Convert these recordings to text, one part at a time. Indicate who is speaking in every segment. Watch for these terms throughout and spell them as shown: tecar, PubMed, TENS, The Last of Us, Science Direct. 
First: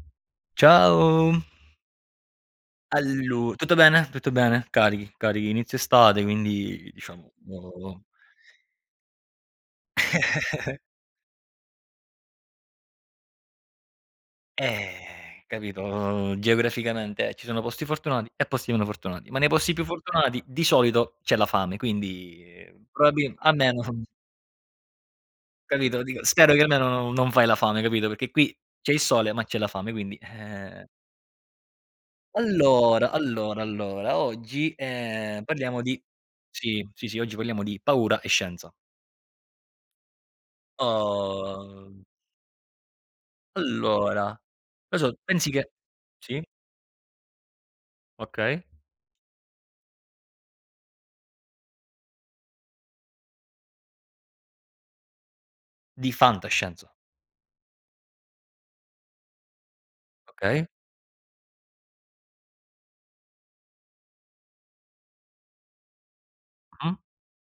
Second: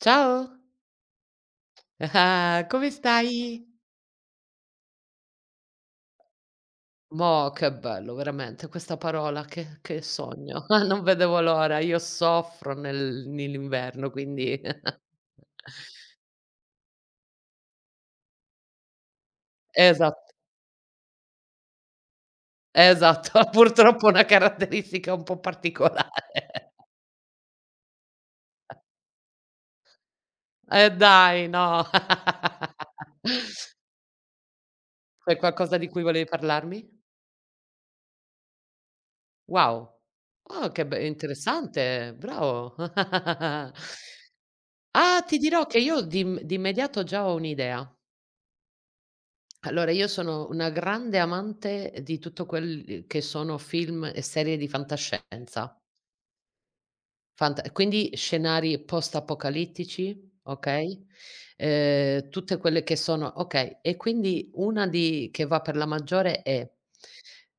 Speaker 1: Ciao,
Speaker 2: Ciao.
Speaker 1: come
Speaker 2: Allo
Speaker 1: stai?
Speaker 2: Tutto bene, tutto bene, carichi, carichi. Inizio estate, quindi diciamo
Speaker 1: Mo' che
Speaker 2: ho
Speaker 1: bello veramente questa parola, che sogno, non vedevo l'ora. Io soffro nell'inverno, quindi
Speaker 2: Capito, geograficamente, ci sono posti fortunati e posti meno fortunati, ma nei posti più
Speaker 1: esatto,
Speaker 2: fortunati di solito c'è la fame, quindi probabil
Speaker 1: esatto,
Speaker 2: almeno,
Speaker 1: purtroppo è una caratteristica un po'
Speaker 2: capito, dico spero che
Speaker 1: particolare.
Speaker 2: almeno no non fai la fame, capito, perché qui c'è il sole, ma c'è la fame, quindi, eh.
Speaker 1: Dai, no.
Speaker 2: Allora, allora, allora, oggi,
Speaker 1: C'è qualcosa
Speaker 2: parliamo
Speaker 1: di
Speaker 2: di
Speaker 1: cui volevi
Speaker 2: sì,
Speaker 1: parlarmi?
Speaker 2: sì, sì, oggi parliamo di paura e scienza.
Speaker 1: Wow, oh che be
Speaker 2: Oh,
Speaker 1: interessante, bravo.
Speaker 2: allora, non so,
Speaker 1: Ah, ti
Speaker 2: pensi
Speaker 1: dirò
Speaker 2: che
Speaker 1: che io di im
Speaker 2: sì?
Speaker 1: di immediato già ho un'idea.
Speaker 2: Okay.
Speaker 1: Allora, io sono una grande amante di tutto quel che sono film e serie di fantascienza.
Speaker 2: Di fantascienza.
Speaker 1: Fant quindi scenari post-apocalittici,
Speaker 2: Okay.
Speaker 1: okay, tutte quelle che sono okay, e quindi una di che va per la maggiore è,
Speaker 2: Mh-mh,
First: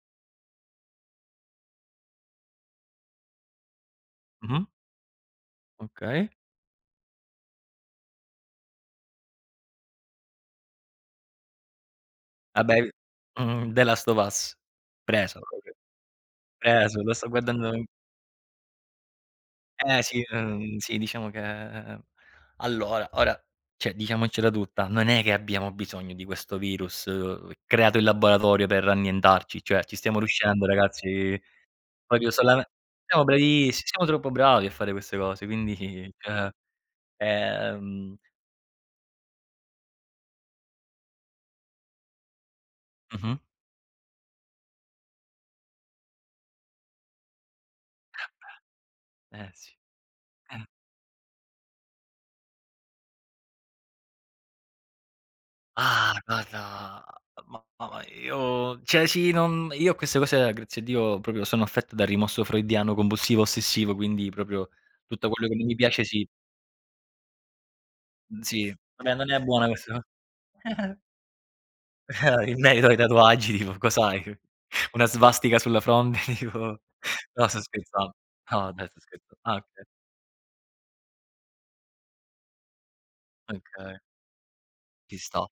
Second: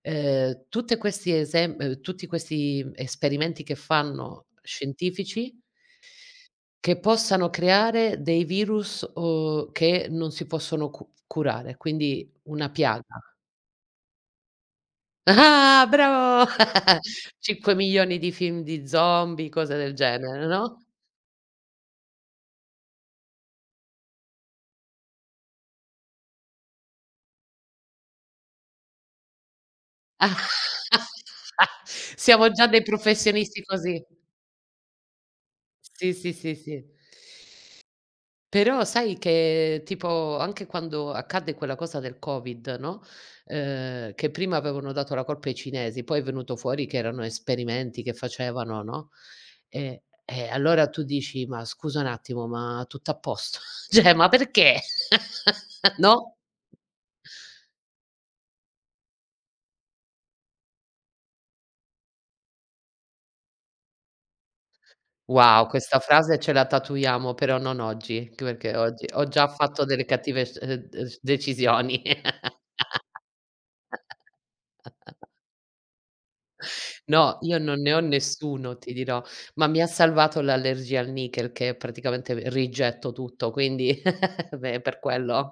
Speaker 1: tutte questi esem tutti questi esperimenti che fanno
Speaker 2: mh-mh.
Speaker 1: scientifici,
Speaker 2: Okay.
Speaker 1: che possano creare dei virus o che non si possono cu curare, quindi una
Speaker 2: Vabbè,
Speaker 1: piaga.
Speaker 2: The Last of Us. Preso, proprio,
Speaker 1: Ah, bravo!
Speaker 2: preso, lo sto guardando
Speaker 1: 5.000.000 di film di zombie, cose del
Speaker 2: eh sì,
Speaker 1: genere, no?
Speaker 2: sì, diciamo che allora, ora, cioè diciamocela tutta, non è che abbiamo bisogno di questo virus creato in laboratorio per annientarci, cioè ci stiamo riuscendo ragazzi. Proprio
Speaker 1: Siamo già
Speaker 2: solame
Speaker 1: dei professionisti così.
Speaker 2: siamo troppo bravi a fare queste cose, quindi
Speaker 1: Sì, sì,
Speaker 2: cioè,
Speaker 1: sì, sì.
Speaker 2: ehm
Speaker 1: Però sai che tipo anche quando accadde quella cosa del Covid, no,
Speaker 2: Mh-mh,
Speaker 1: che prima avevano dato la colpa ai cinesi, poi è venuto fuori che erano esperimenti che facevano, no,
Speaker 2: eh sì.
Speaker 1: e e allora tu dici: "Ma scusa un attimo, ma tutto a posto? Cioè, ma perché?"
Speaker 2: Ah,
Speaker 1: No?
Speaker 2: guarda, ma io cioè sì, non io queste cose, grazie a Dio, proprio sono affetto dal rimorso freudiano compulsivo ossessivo, quindi proprio tutto quello che non
Speaker 1: Wow,
Speaker 2: mi
Speaker 1: questa
Speaker 2: piace sì,
Speaker 1: frase ce la tatuiamo, però non oggi,
Speaker 2: mhmm,
Speaker 1: anche
Speaker 2: sì.
Speaker 1: perché oggi
Speaker 2: Vabbè,
Speaker 1: ho
Speaker 2: non è
Speaker 1: già
Speaker 2: buona
Speaker 1: fatto
Speaker 2: questa co.
Speaker 1: delle cattive s d decisioni.
Speaker 2: In merito ai tatuaggi tipo cos'hai? Una svastica sulla fronte, tipo
Speaker 1: No,
Speaker 2: no,
Speaker 1: io
Speaker 2: sto
Speaker 1: non ne ho
Speaker 2: scherzando. No,
Speaker 1: nessuno,
Speaker 2: dai,
Speaker 1: ti
Speaker 2: sto
Speaker 1: dirò,
Speaker 2: scherza ah,
Speaker 1: ma mi
Speaker 2: okay,
Speaker 1: ha salvato l'allergia al nichel che praticamente rigetto tutto,
Speaker 2: okay.
Speaker 1: quindi beh, per
Speaker 2: Ci sta.
Speaker 1: quello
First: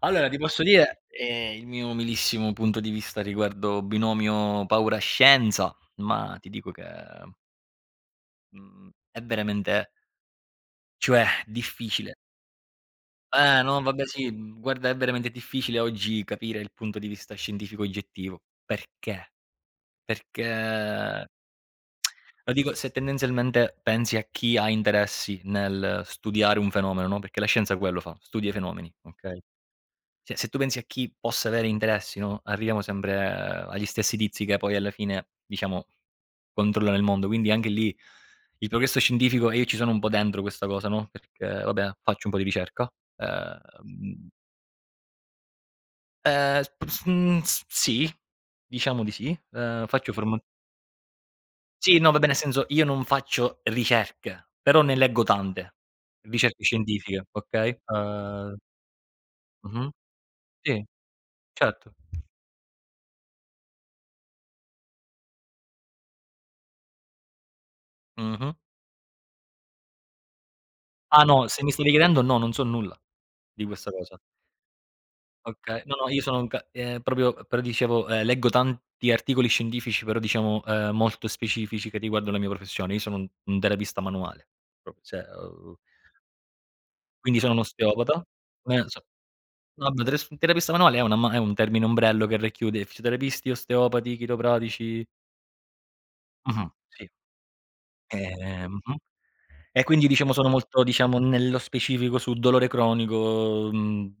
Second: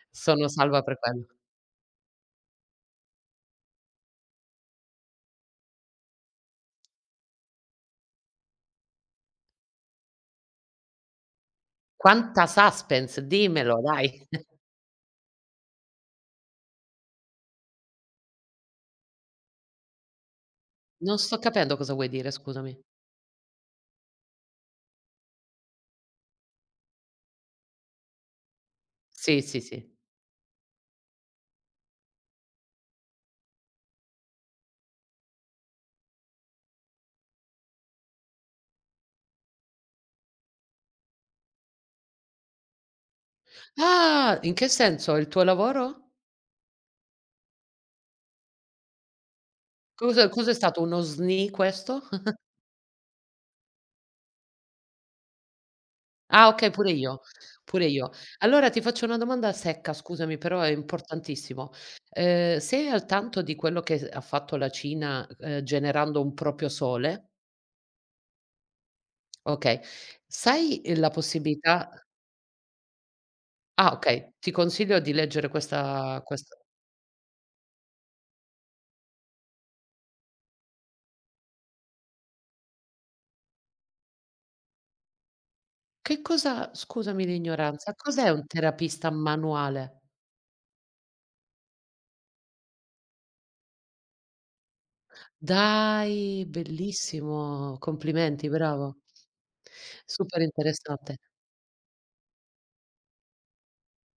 Speaker 2: Allora ti
Speaker 1: sono
Speaker 2: posso
Speaker 1: salva per
Speaker 2: dire,
Speaker 1: quello.
Speaker 2: il mio umilissimo punto di vista riguardo binomio paura-scienza, ma ti dico che, mhmm, è veramente cioè difficile.
Speaker 1: Quanta suspense,
Speaker 2: Eh
Speaker 1: dimmelo
Speaker 2: no, vabbè
Speaker 1: dai.
Speaker 2: sì, guarda è veramente difficile oggi capire il punto di vista scientifico oggettivo. Perché?
Speaker 1: Non
Speaker 2: Perché
Speaker 1: sto capendo cosa vuoi dire,
Speaker 2: lo dico
Speaker 1: scusami.
Speaker 2: se tendenzialmente pensi a chi ha interessi nel studiare un fenomeno, no, perché la scienza quello fa, studia i fenomeni, okay?
Speaker 1: Sì, sì, sì.
Speaker 2: Cioè, se tu pensi a chi possa avere interessi, no, arriviamo sempre agli stessi tizi che poi alla fine, diciamo, controllano il mondo. Quindi anche lì il progresso scientifico e io ci sono un po' dentro questa cosa, no, perché vabbè, faccio un po' di ricerca. Ehm,
Speaker 1: Ah, in che senso? Il tuo lavoro?
Speaker 2: p s s sì, diciamo di sì. Faccio
Speaker 1: Cos'è
Speaker 2: forma
Speaker 1: cos'è stato, uno SNI
Speaker 2: sì,
Speaker 1: questo?
Speaker 2: no, vabbè, nel senso io non faccio ricerche, però ne leggo tante,
Speaker 1: Ah
Speaker 2: ricerche
Speaker 1: okay, pure io,
Speaker 2: scientifiche, okay?
Speaker 1: pure io. Allora ti faccio una domanda
Speaker 2: Mh-mh,
Speaker 1: secca, scusami, però è
Speaker 2: sì,
Speaker 1: importantissimo.
Speaker 2: certo.
Speaker 1: Sei al tanto di quello che s ha fatto la Cina, generando un proprio sole?
Speaker 2: Mh-mh.
Speaker 1: Okay. Sai, la
Speaker 2: Ah no, se mi stavi
Speaker 1: possibilità
Speaker 2: chiedendo no, non so nulla di questa
Speaker 1: ah
Speaker 2: cosa.
Speaker 1: okay, ti consiglio di leggere
Speaker 2: Okay. No, no, io
Speaker 1: questa
Speaker 2: sono un
Speaker 1: questa
Speaker 2: ca proprio però dicevo, leggo tanti articoli scientifici, però diciamo, molto specifici che riguardano la mia professione. Io sono un terapista manuale, proprio cioè,
Speaker 1: che cosa scusami
Speaker 2: quindi sono un
Speaker 1: l'ignoranza,
Speaker 2: osteopata.
Speaker 1: cos'è un
Speaker 2: So
Speaker 1: terapista
Speaker 2: no,
Speaker 1: manuale?
Speaker 2: vabbè teres terapista manuale è una ma è un termine ombrello che racchiude fisioterapisti, osteopati, chiropratici
Speaker 1: Dai,
Speaker 2: mh-mh, sì.
Speaker 1: bellissimo, complimenti,
Speaker 2: Mh-mh.
Speaker 1: bravo.
Speaker 2: E quindi diciamo
Speaker 1: Super
Speaker 2: sono molto,
Speaker 1: interessante.
Speaker 2: diciamo, nello specifico su dolore cronico, mhmm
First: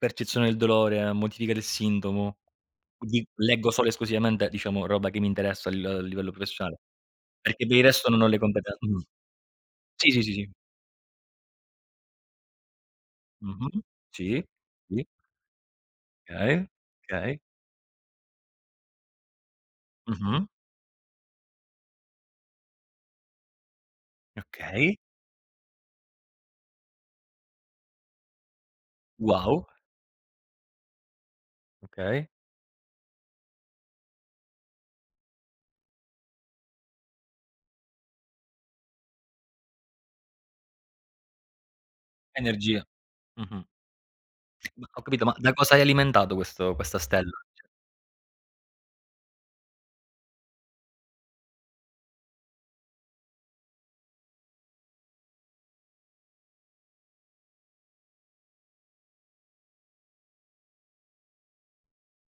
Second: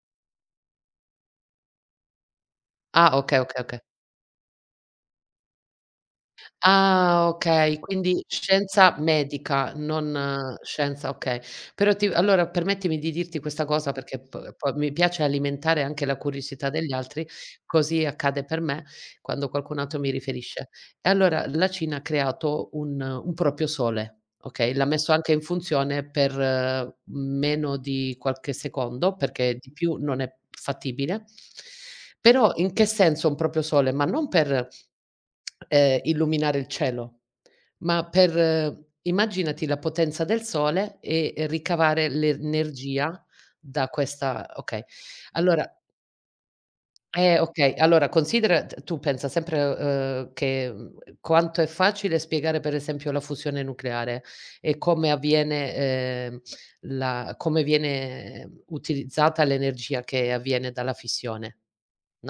Speaker 2: percezione del dolore, modifica del sintomo,
Speaker 1: Ah
Speaker 2: di
Speaker 1: okay, okay,
Speaker 2: leggo
Speaker 1: okay.
Speaker 2: solo e esclusivamente, diciamo, roba che mi interessa a li a livello professionale,
Speaker 1: Ah,
Speaker 2: perché per
Speaker 1: okay,
Speaker 2: il resto non
Speaker 1: quindi
Speaker 2: ho le competen
Speaker 1: scienza
Speaker 2: mh.
Speaker 1: medica,
Speaker 2: Sì, sì, sì, sì.
Speaker 1: non scienza okay. Però ti allora permettimi di dirti questa
Speaker 2: Mh-mh.
Speaker 1: cosa perché
Speaker 2: Sì,
Speaker 1: p poi mi
Speaker 2: sì,
Speaker 1: piace alimentare anche la
Speaker 2: okay,
Speaker 1: curiosità degli altri,
Speaker 2: okay.
Speaker 1: così accade per me quando qualcun altro mi
Speaker 2: Mh-mh.
Speaker 1: riferisce. E allora la Cina ha creato un proprio sole, okay, l'ha
Speaker 2: Okay.
Speaker 1: messo anche in funzione per meno di qualche secondo, perché
Speaker 2: Wow,
Speaker 1: di più non è fattibile.
Speaker 2: okay.
Speaker 1: Però in che senso un proprio sole? Ma non per, illuminare il cielo, ma per immaginati la potenza del sole e ricavare
Speaker 2: Energia.
Speaker 1: l'energia
Speaker 2: Mh-mh.
Speaker 1: da questa okay.
Speaker 2: Ma ho capito, ma da
Speaker 1: Allora
Speaker 2: cosa è alimentato questo questa stella?
Speaker 1: okay. Allora considera t tu pensa sempre, che, quanto è facile spiegare per esempio la fusione nucleare e come avviene, la come viene utilizzata l'energia che avviene dalla fissione,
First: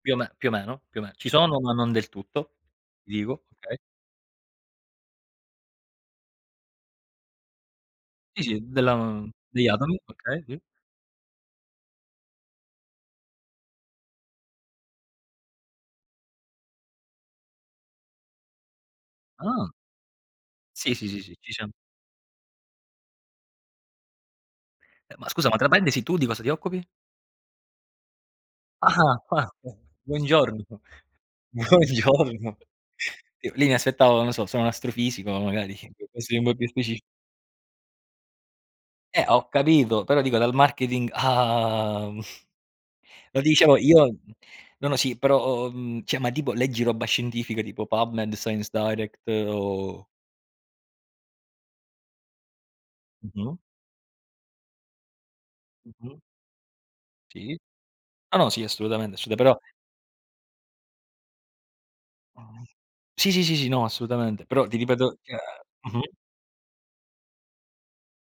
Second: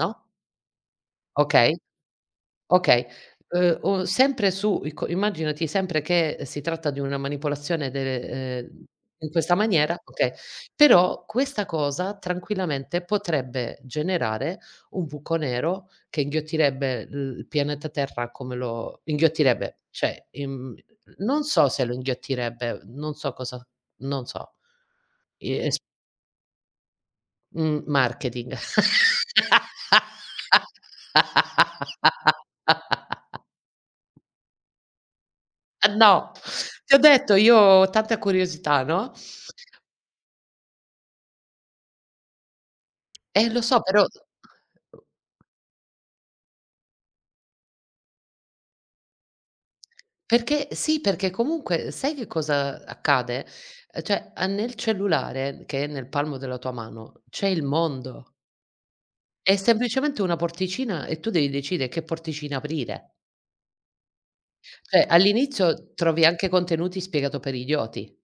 Speaker 2: Più o me più o meno più o me ci sono, ma
Speaker 1: Okay?
Speaker 2: non del tutto,
Speaker 1: Okay.
Speaker 2: ti dico, okay.
Speaker 1: O sempre su ecco, immaginati sempre che si tratta di una manipolazione
Speaker 2: Sì,
Speaker 1: de
Speaker 2: sì,
Speaker 1: ehm,
Speaker 2: della
Speaker 1: in questa
Speaker 2: degli atomi,
Speaker 1: maniera okay.
Speaker 2: okay, sì.
Speaker 1: Però questa cosa tranquillamente potrebbe generare un buco nero che inghiottirebbe il pianeta Terra come lo
Speaker 2: Ah.
Speaker 1: inghiottirebbe, cioè, im
Speaker 2: Sì, sì, sì, sì,
Speaker 1: non
Speaker 2: ci
Speaker 1: so
Speaker 2: siamo.
Speaker 1: se lo inghiottirebbe, non so cosa non so.
Speaker 2: Ma scusa,
Speaker 1: I
Speaker 2: ma tra
Speaker 1: es
Speaker 2: parentesi tu di cosa ti occupi?
Speaker 1: mhmm, marketing.
Speaker 2: Ah, ah, buongiorno, buongiorno. Io lì mi aspettavo, non so, sono un astrofisico magari,
Speaker 1: Ah, no,
Speaker 2: qualcosa un po' più
Speaker 1: ti ho
Speaker 2: specifi
Speaker 1: detto io ho tanta curiosità, no,
Speaker 2: ho capito, però dico dal marketing a lo
Speaker 1: lo
Speaker 2: dicevo
Speaker 1: so però
Speaker 2: io no, no, sì, però, cioè, ma tipo leggi roba scientifica tipo PubMed, Science Direct o
Speaker 1: perché sì, perché comunque sai che cosa accade?
Speaker 2: mh-mh,
Speaker 1: Cioè, a nel cellulare che è nel
Speaker 2: mh-mh,
Speaker 1: palmo della tua mano c'è
Speaker 2: sì.
Speaker 1: il mondo.
Speaker 2: No, no, sì, assolutamente, assoluta
Speaker 1: È
Speaker 2: però
Speaker 1: semplicemente una porticina e tu devi decidere che porticina
Speaker 2: mhmm,
Speaker 1: aprire.
Speaker 2: sì, sì, sì, sì, no, assolutamente, però ti
Speaker 1: Cioè,
Speaker 2: ripeto, cioè
Speaker 1: all'inizio
Speaker 2: mh-mh,
Speaker 1: trovi anche contenuti spiegato per idioti,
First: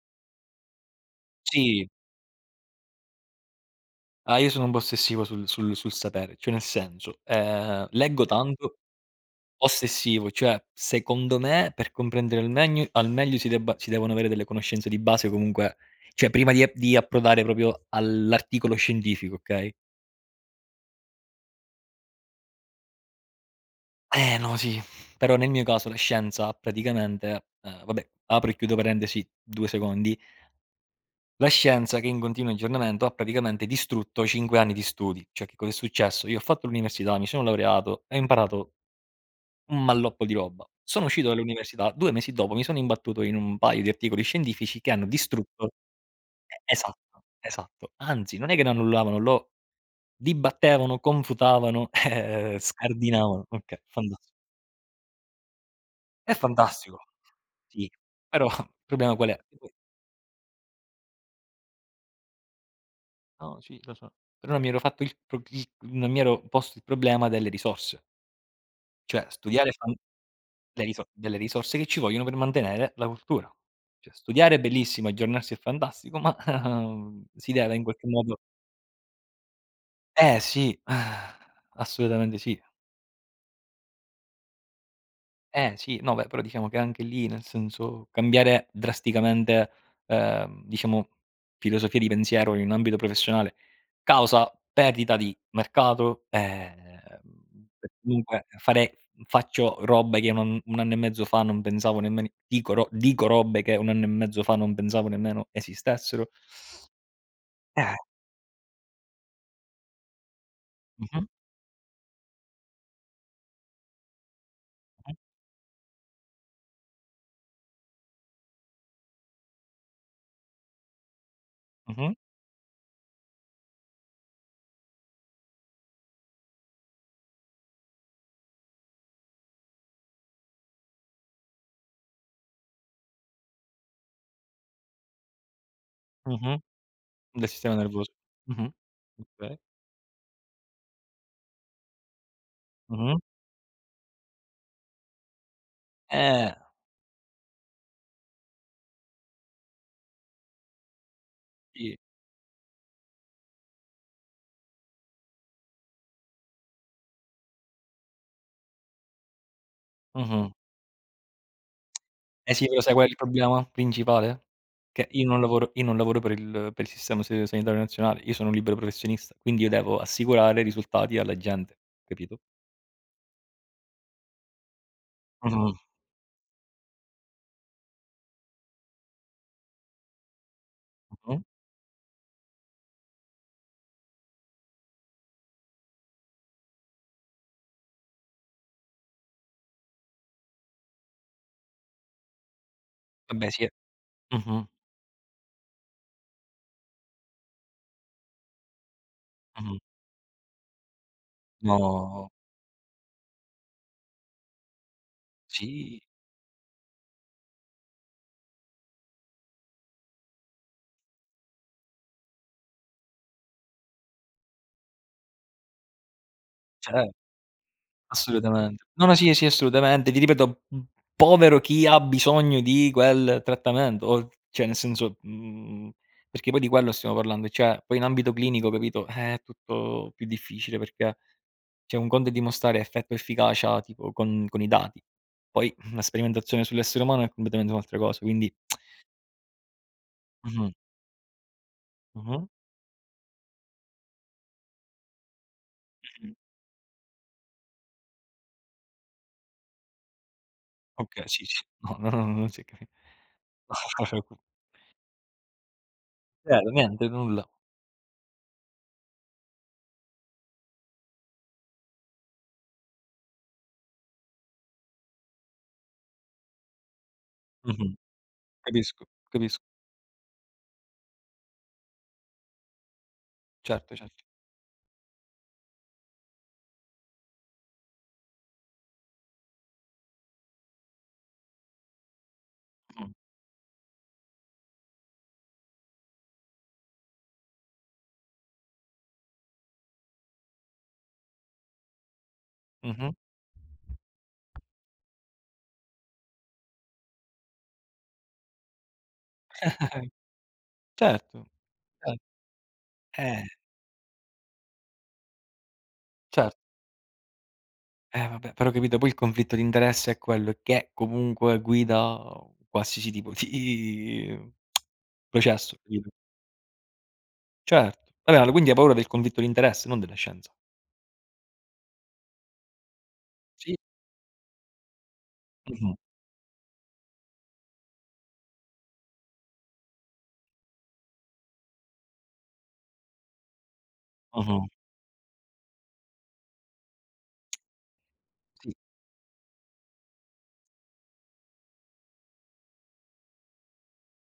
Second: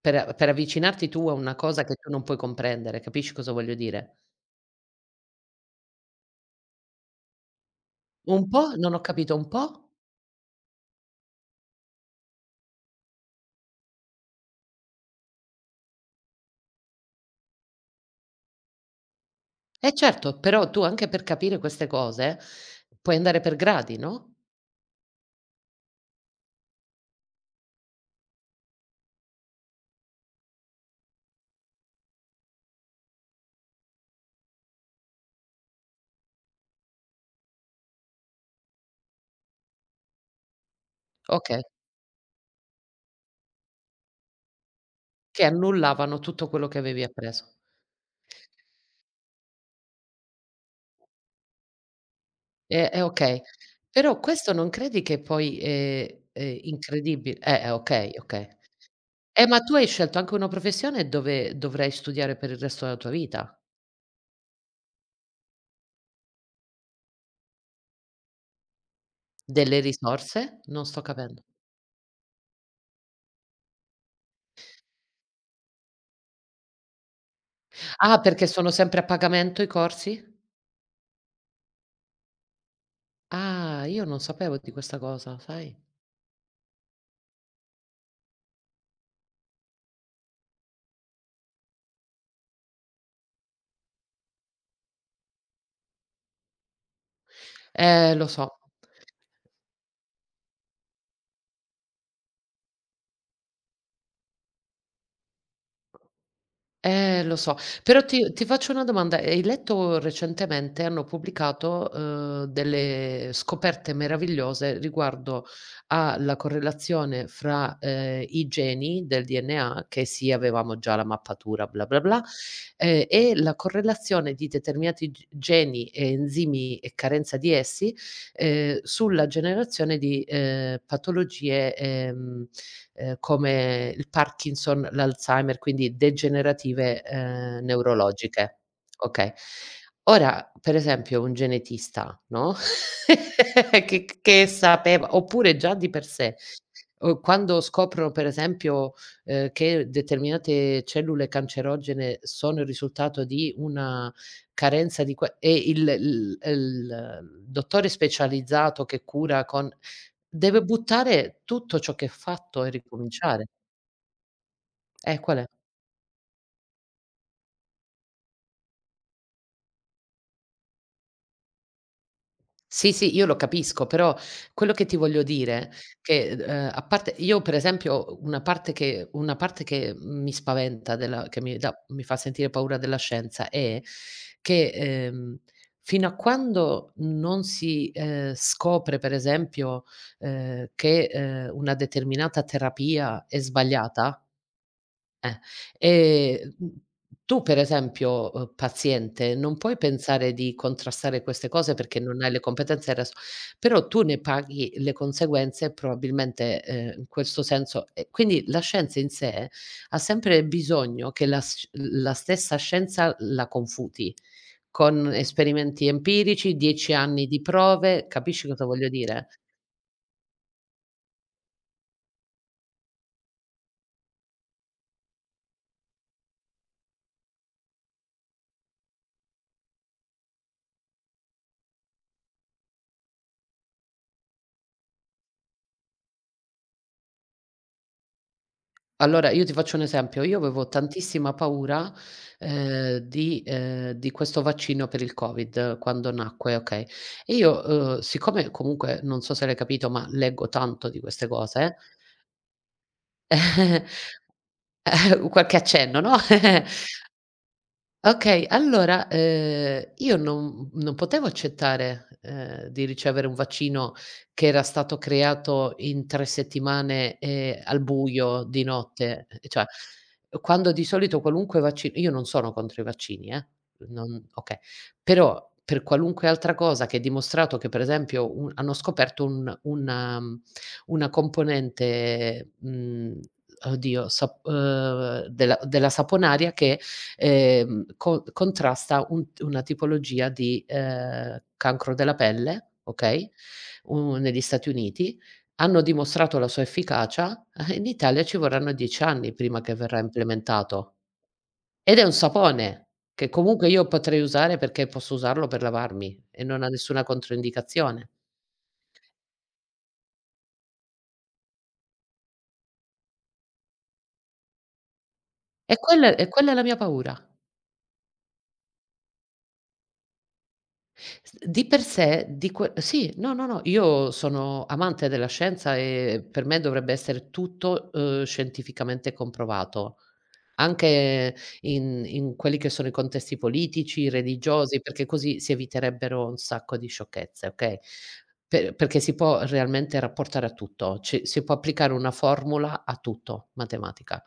Speaker 1: per avvicinarti tu a una cosa
Speaker 2: sì.
Speaker 1: che tu non puoi comprendere, capisci cosa voglio dire?
Speaker 2: Ah, io sono un po' ossessivo sul sapere, cioè nel senso, leggo
Speaker 1: Un po'
Speaker 2: tanto,
Speaker 1: non ho capito un po'?
Speaker 2: ossessivo, cioè secondo me per comprendere al meglio si devono avere delle conoscenze di base comunque, cioè prima di approdare proprio all'articolo scientifico, okay.
Speaker 1: Eh certo, però tu anche per capire queste cose puoi andare per gradi, no,
Speaker 2: Eh no, sì, però nel mio caso la scienza praticamente vabbè, apro e chiudo parentesi 2 secondi, la scienza che è in continuo aggiornamento ha praticamente distrutto 5 anni di studi. Cioè che cosa è successo: io ho fatto l'università, mi sono laureato e ho imparato un malloppo di roba. Sono uscito
Speaker 1: okay,
Speaker 2: dall'università, 2 mesi dopo mi sono imbattuto in un paio di articoli scientifici che hanno
Speaker 1: che
Speaker 2: distrutto.
Speaker 1: annullavano tutto
Speaker 2: E
Speaker 1: quello che avevi
Speaker 2: esatto,
Speaker 1: appreso.
Speaker 2: esatto. Anzi, non è che lo annullavano, lo dibattevano, confutavano,
Speaker 1: E okay.
Speaker 2: scardinavano. Okay,
Speaker 1: Però
Speaker 2: fantas
Speaker 1: questo non credi che poi è
Speaker 2: è
Speaker 1: è
Speaker 2: fantastico.
Speaker 1: incredibi
Speaker 2: Sì,
Speaker 1: okay,
Speaker 2: però
Speaker 1: okay.
Speaker 2: il problema qual è?
Speaker 1: Eh,
Speaker 2: Che
Speaker 1: ma
Speaker 2: poi
Speaker 1: tu hai scelto anche una professione dove dovrai studiare per il resto della tua
Speaker 2: no,
Speaker 1: vita.
Speaker 2: sì, lo so, però non mi ero fatto il pro il non mi ero posto il problema delle risorse. Cioè studiare
Speaker 1: Delle
Speaker 2: fan.
Speaker 1: risorse?
Speaker 2: Le
Speaker 1: Non sto
Speaker 2: riso Delle
Speaker 1: capendo.
Speaker 2: risorse che ci vogliono per mantenere la cultura. Cioè studiare è bellissimo, aggiornarsi è fantastico, ma si deve in qualche
Speaker 1: Ah,
Speaker 2: modo
Speaker 1: perché sono sempre a pagamento i corsi?
Speaker 2: eh sì, assolutamente sì.
Speaker 1: Ah, io non sapevo di questa cosa,
Speaker 2: Eh
Speaker 1: sai?
Speaker 2: sì, no beh, però diciamo che anche lì, nel senso, cambiare drasticamente, diciamo, filosofia di pensiero in un ambito professionale causa perdita di mercato, e
Speaker 1: Lo
Speaker 2: comunque
Speaker 1: so.
Speaker 2: fare faccio robe che non 1 anno e mezzo fa non pensavo nemmeno dico robe che 1 anno e mezzo fa non pensavo nemmeno esistessero.
Speaker 1: Lo so.
Speaker 2: Eh.
Speaker 1: Però ti faccio una domanda: hai letto recentemente hanno
Speaker 2: Mh-mh,
Speaker 1: pubblicato, delle scoperte meravigliose
Speaker 2: mh-mh,
Speaker 1: riguardo alla correlazione fra, i geni del DNA, che sì avevamo già la mappatura bla bla
Speaker 2: mh-mh,
Speaker 1: bla, e la correlazione di determinati g geni e enzimi e carenza di essi, sulla generazione di, patologie, come il Parkinson, l'Alzheimer, quindi
Speaker 2: mh-mh,
Speaker 1: degenerative,
Speaker 2: del sistema nervoso.
Speaker 1: neurologiche.
Speaker 2: Mh-mh,
Speaker 1: Okay.
Speaker 2: okay,
Speaker 1: Ora, per esempio un genetista, no,
Speaker 2: mh-mh.
Speaker 1: che sapeva oppure già di per sé,
Speaker 2: Eh,
Speaker 1: quando scoprono per esempio, che determinate cellule
Speaker 2: sì,
Speaker 1: cancerogene sono il risultato di una carenza di que e il l l il dottore specializzato che cura con
Speaker 2: mh-mh.
Speaker 1: Deve buttare tutto ciò che è
Speaker 2: Eh
Speaker 1: fatto
Speaker 2: sì,
Speaker 1: e
Speaker 2: però sai qual è il
Speaker 1: ricominciare.
Speaker 2: problema principale? Che
Speaker 1: Qual è?
Speaker 2: io non lavoro per il sistema se sanitario nazionale, io sono un libero professionista, quindi io devo assicurare risultati alla gente, capito?
Speaker 1: Sì, sì, io lo capisco, però quello che ti voglio dire
Speaker 2: Mh-mh,
Speaker 1: che, a parte io per esempio una parte che mi spaventa della
Speaker 2: mh-mh.
Speaker 1: che mi fa sentire paura della scienza è che, fino a quando non si, scopre per esempio, che, una determinata terapia è
Speaker 2: Vabbè sì, eh.
Speaker 1: sbagliata
Speaker 2: Mh-mh,
Speaker 1: Eh, ehm, mhmm, tu per esempio, paziente, non puoi
Speaker 2: mh-mh.
Speaker 1: pensare di contrastare queste cose perché non hai
Speaker 2: No,
Speaker 1: le competenze e res però tu ne paghi le conseguenze
Speaker 2: sì,
Speaker 1: probabilmente, in questo senso e quindi la scienza in sé ha sempre bisogno che la stessa scienza la confuti con esperimenti empirici, 10
Speaker 2: cer
Speaker 1: anni di prove, capisci cosa
Speaker 2: assolutamente.
Speaker 1: voglio
Speaker 2: No, no,
Speaker 1: dire?
Speaker 2: sì, sì, assolutamente. Ti ripeto, povero chi ha bisogno di quel trattamento o cioè nel senso, perché poi di quello stiamo parlando, cioè poi in ambito clinico, capito, è tutto più difficile perché. Cioè, un conto è dimostrare effetto e efficacia tipo con i dati. Poi la sperimentazione sull'essere umano è completamente un'altra cosa, quindi
Speaker 1: Allora, io ti faccio un esempio: io avevo
Speaker 2: mh-mh,
Speaker 1: tantissima paura,
Speaker 2: mh-mh,
Speaker 1: di di questo vaccino per il Covid quando
Speaker 2: mh-mh.
Speaker 1: nacque, okay, e io, siccome comunque non so se l'hai capito, ma leggo tanto di
Speaker 2: Okay,
Speaker 1: queste
Speaker 2: sì, sì.
Speaker 1: cose,
Speaker 2: No, no, no, non si è capi
Speaker 1: qualche accenno, no,
Speaker 2: vero, niente, nulla.
Speaker 1: Okay, allora, io non potevo accettare, di ricevere un vaccino che era stato creato in 3 settimane, al
Speaker 2: Mh-mh.
Speaker 1: buio di
Speaker 2: Capisco,
Speaker 1: notte,
Speaker 2: capisco.
Speaker 1: cioè quando di solito qualunque vacci io non sono contro i vaccini,
Speaker 2: Certo,
Speaker 1: non
Speaker 2: certo.
Speaker 1: okay, però per qualunque altra cosa che è dimostrato che per esempio un hanno scoperto una componente,
Speaker 2: Mh.
Speaker 1: oddio, sap della saponaria che co contrasta un una tipologia di, cancro della pelle,
Speaker 2: Mh-mh.
Speaker 1: okay, u negli Stati Uniti. Hanno dimostrato la sua efficacia, in Italia ci vorranno 10 anni prima che verrà implementato.
Speaker 2: Certo,
Speaker 1: Ed è un
Speaker 2: cer
Speaker 1: sapone, che
Speaker 2: eh,
Speaker 1: comunque io potrei usare perché posso usarlo per lavarmi e
Speaker 2: cer
Speaker 1: non ha nessuna controindicazione.
Speaker 2: vabbè, però capito poi il conflitto di interesse è quello, è che comunque guida qualsiasi tipo di
Speaker 1: E
Speaker 2: processo, capito?
Speaker 1: quella e quella è la mia paura.
Speaker 2: Certo. Vabbè, allora quindi hai paura del conflitto di interesse, non della scienza.
Speaker 1: S di per sé, di que sì, no, no, no,
Speaker 2: Sì.
Speaker 1: io sono amante della scienza
Speaker 2: Mh-mh,
Speaker 1: e per me dovrebbe essere tutto, scientificamente comprovato, anche in quelli che sono i contesti politici,
Speaker 2: mh-mh.
Speaker 1: religiosi, perché così si eviterebbero un sacco di sciocchezze, okay,
Speaker 2: Sì.
Speaker 1: perché si può realmente rapportare a tutto, ci si può applicare una formula a tutto, matematica.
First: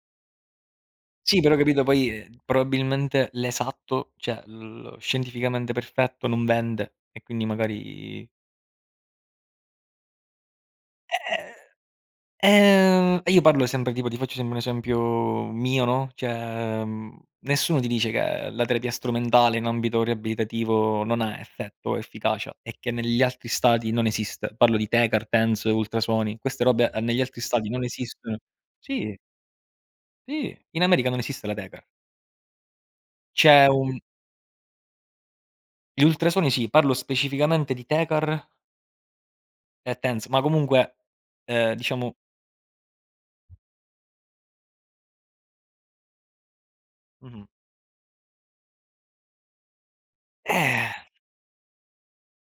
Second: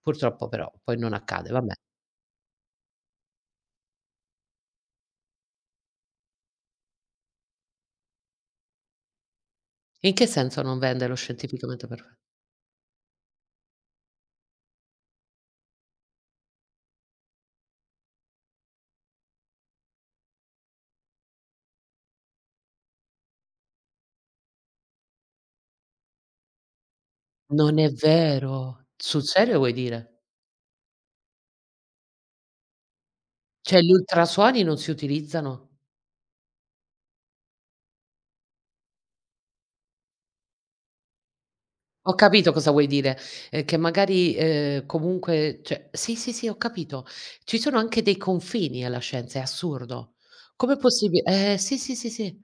Speaker 1: Purtroppo però poi non
Speaker 2: Sì,
Speaker 1: accade,
Speaker 2: però
Speaker 1: vabbè.
Speaker 2: capito poi, probabilmente l'esatto, cioè lo scientificamente perfetto non vende e quindi magari
Speaker 1: In che senso non vende lo
Speaker 2: Eh
Speaker 1: scientificamente perfe
Speaker 2: E io parlo sempre tipo ti faccio sempre un esempio mio, no, cioè, nessuno ti dice che la terapia strumentale in ambito riabilitativo non ha effetto o efficacia e che negli altri stati non esiste. Parlo di tè, cartenze, ultrasuoni, queste robe, negli altri stati
Speaker 1: Non
Speaker 2: non
Speaker 1: è
Speaker 2: esistono.
Speaker 1: vero.
Speaker 2: Sì,
Speaker 1: Sul serio vuoi dire?
Speaker 2: sì, in America non esiste la tecar. C'è
Speaker 1: Cioè gli
Speaker 2: un
Speaker 1: ultrasuoni non si utilizzano?
Speaker 2: gli ultrasuoni sì, parlo specificamente di tecar e TENS, ma comunque, diciamo
Speaker 1: Ho capito cosa vuoi dire, che magari, comunque cioè sì, sì, sì, ho capito.
Speaker 2: mh-mh,
Speaker 1: Ci sono anche dei confini alla scienza, è assurdo. Com'è
Speaker 2: eh,
Speaker 1: possibi sì, sì, sì, sì.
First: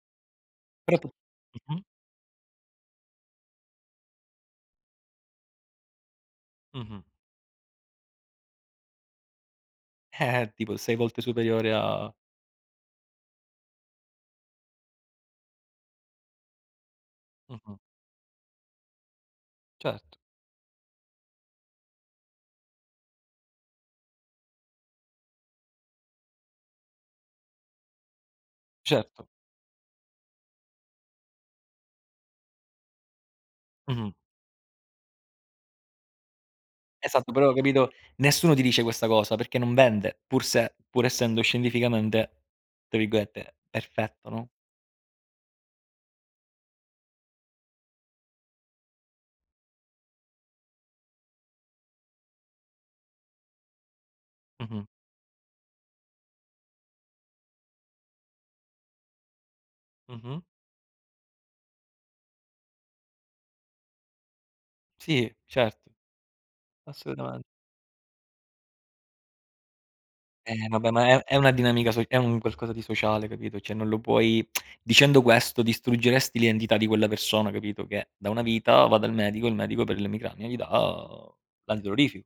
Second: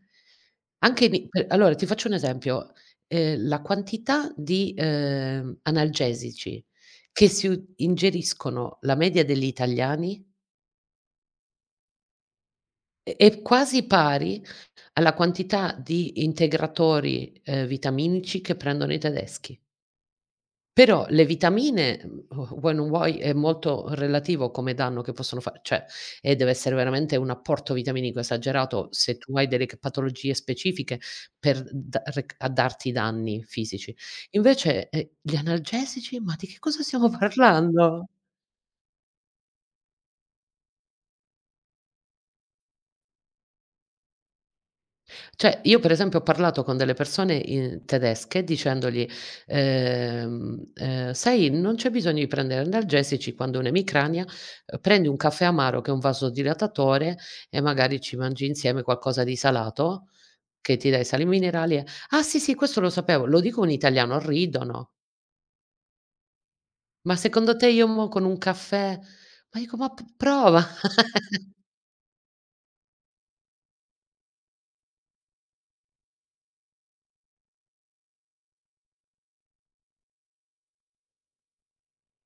Speaker 2: però tu
Speaker 1: Anche mi per allora
Speaker 2: mh-mh,
Speaker 1: ti faccio un esempio, la quantità di, analgesici
Speaker 2: mh-mh.
Speaker 1: che si u ingeriscono la media degli italiani
Speaker 2: Tipo 6 volte superiore a
Speaker 1: è quasi pari Alla quantità di integratori,
Speaker 2: mh-mh,
Speaker 1: vitaminici che prendono i tedeschi.
Speaker 2: certo,
Speaker 1: Però le vitamine, vuoi non vuoi, è molto relativo come danno che possono fa cioè, e deve essere veramente un apporto vitaminico esagerato se
Speaker 2: certo.
Speaker 1: tu hai delle c patologie specifiche per da rec a darti danni fisici.
Speaker 2: Mh-mh.
Speaker 1: Invece, gli analgesici, ma di che cosa stiamo
Speaker 2: Esatto, però capito,
Speaker 1: parlando?
Speaker 2: nessuno ti dice questa cosa perché non vende, pur se pur essendo scientificamente, tra virgolette, "perfetto", no.
Speaker 1: Cioè, io per esempio ho parlato con delle persone in tedesche dicendogli: "Sai, non c'è bisogno di prendere analgesici quando hai un'emicrania,
Speaker 2: Mh-mh,
Speaker 1: prendi un caffè amaro che è un vasodilatatore e magari ci mangi insieme qualcosa di salato
Speaker 2: mh-mh.
Speaker 1: che ti dà i sali minerali e" "Ah sì, sì, questo lo sapevo." Lo dico in italiano, ridono.
Speaker 2: Sì, certo,
Speaker 1: "Ma
Speaker 2: assolutamen.
Speaker 1: secondo te io mo' con un caffè" ma dico: "Ma p prova."
Speaker 2: Vabbè, ma è una dinamica è un qualcosa di sociale, capito, cioè non lo puoi dicendo questo distruggeresti l'identità di quella persona, capito, che da una vita va dal medico, il medico per l'emicrania gli dà l'antidolorifico.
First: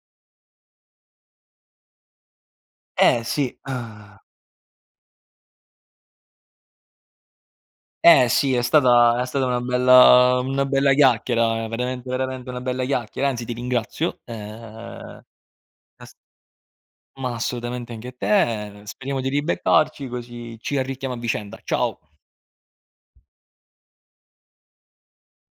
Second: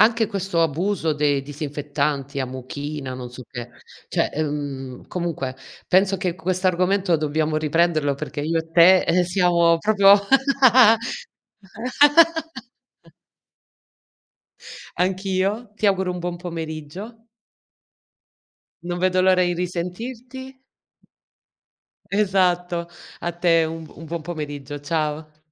Speaker 1: Anche questo abuso dei disinfettanti a mucchina,
Speaker 2: Eh
Speaker 1: non so
Speaker 2: sì.
Speaker 1: che, cioè, comunque penso che quest'argomento dobbiamo riprenderlo
Speaker 2: Eh
Speaker 1: perché
Speaker 2: sì,
Speaker 1: io
Speaker 2: è
Speaker 1: e te,
Speaker 2: stata è stata una
Speaker 1: siamo proprio
Speaker 2: bella una bella chiacchiera, veramente, veramente una bella chiacchiera, anzi ti ringrazio,
Speaker 1: Anch'io, ti auguro
Speaker 2: ass
Speaker 1: un buon pomeriggio.
Speaker 2: ma assolutamente anche te,
Speaker 1: Non
Speaker 2: speriamo
Speaker 1: vedo
Speaker 2: di
Speaker 1: l'ora di
Speaker 2: ribeccarci
Speaker 1: risentirti.
Speaker 2: così ci arricchiamo a vicenda. Ciao.
Speaker 1: Esatto. A te un buon pomeriggio. Ciao.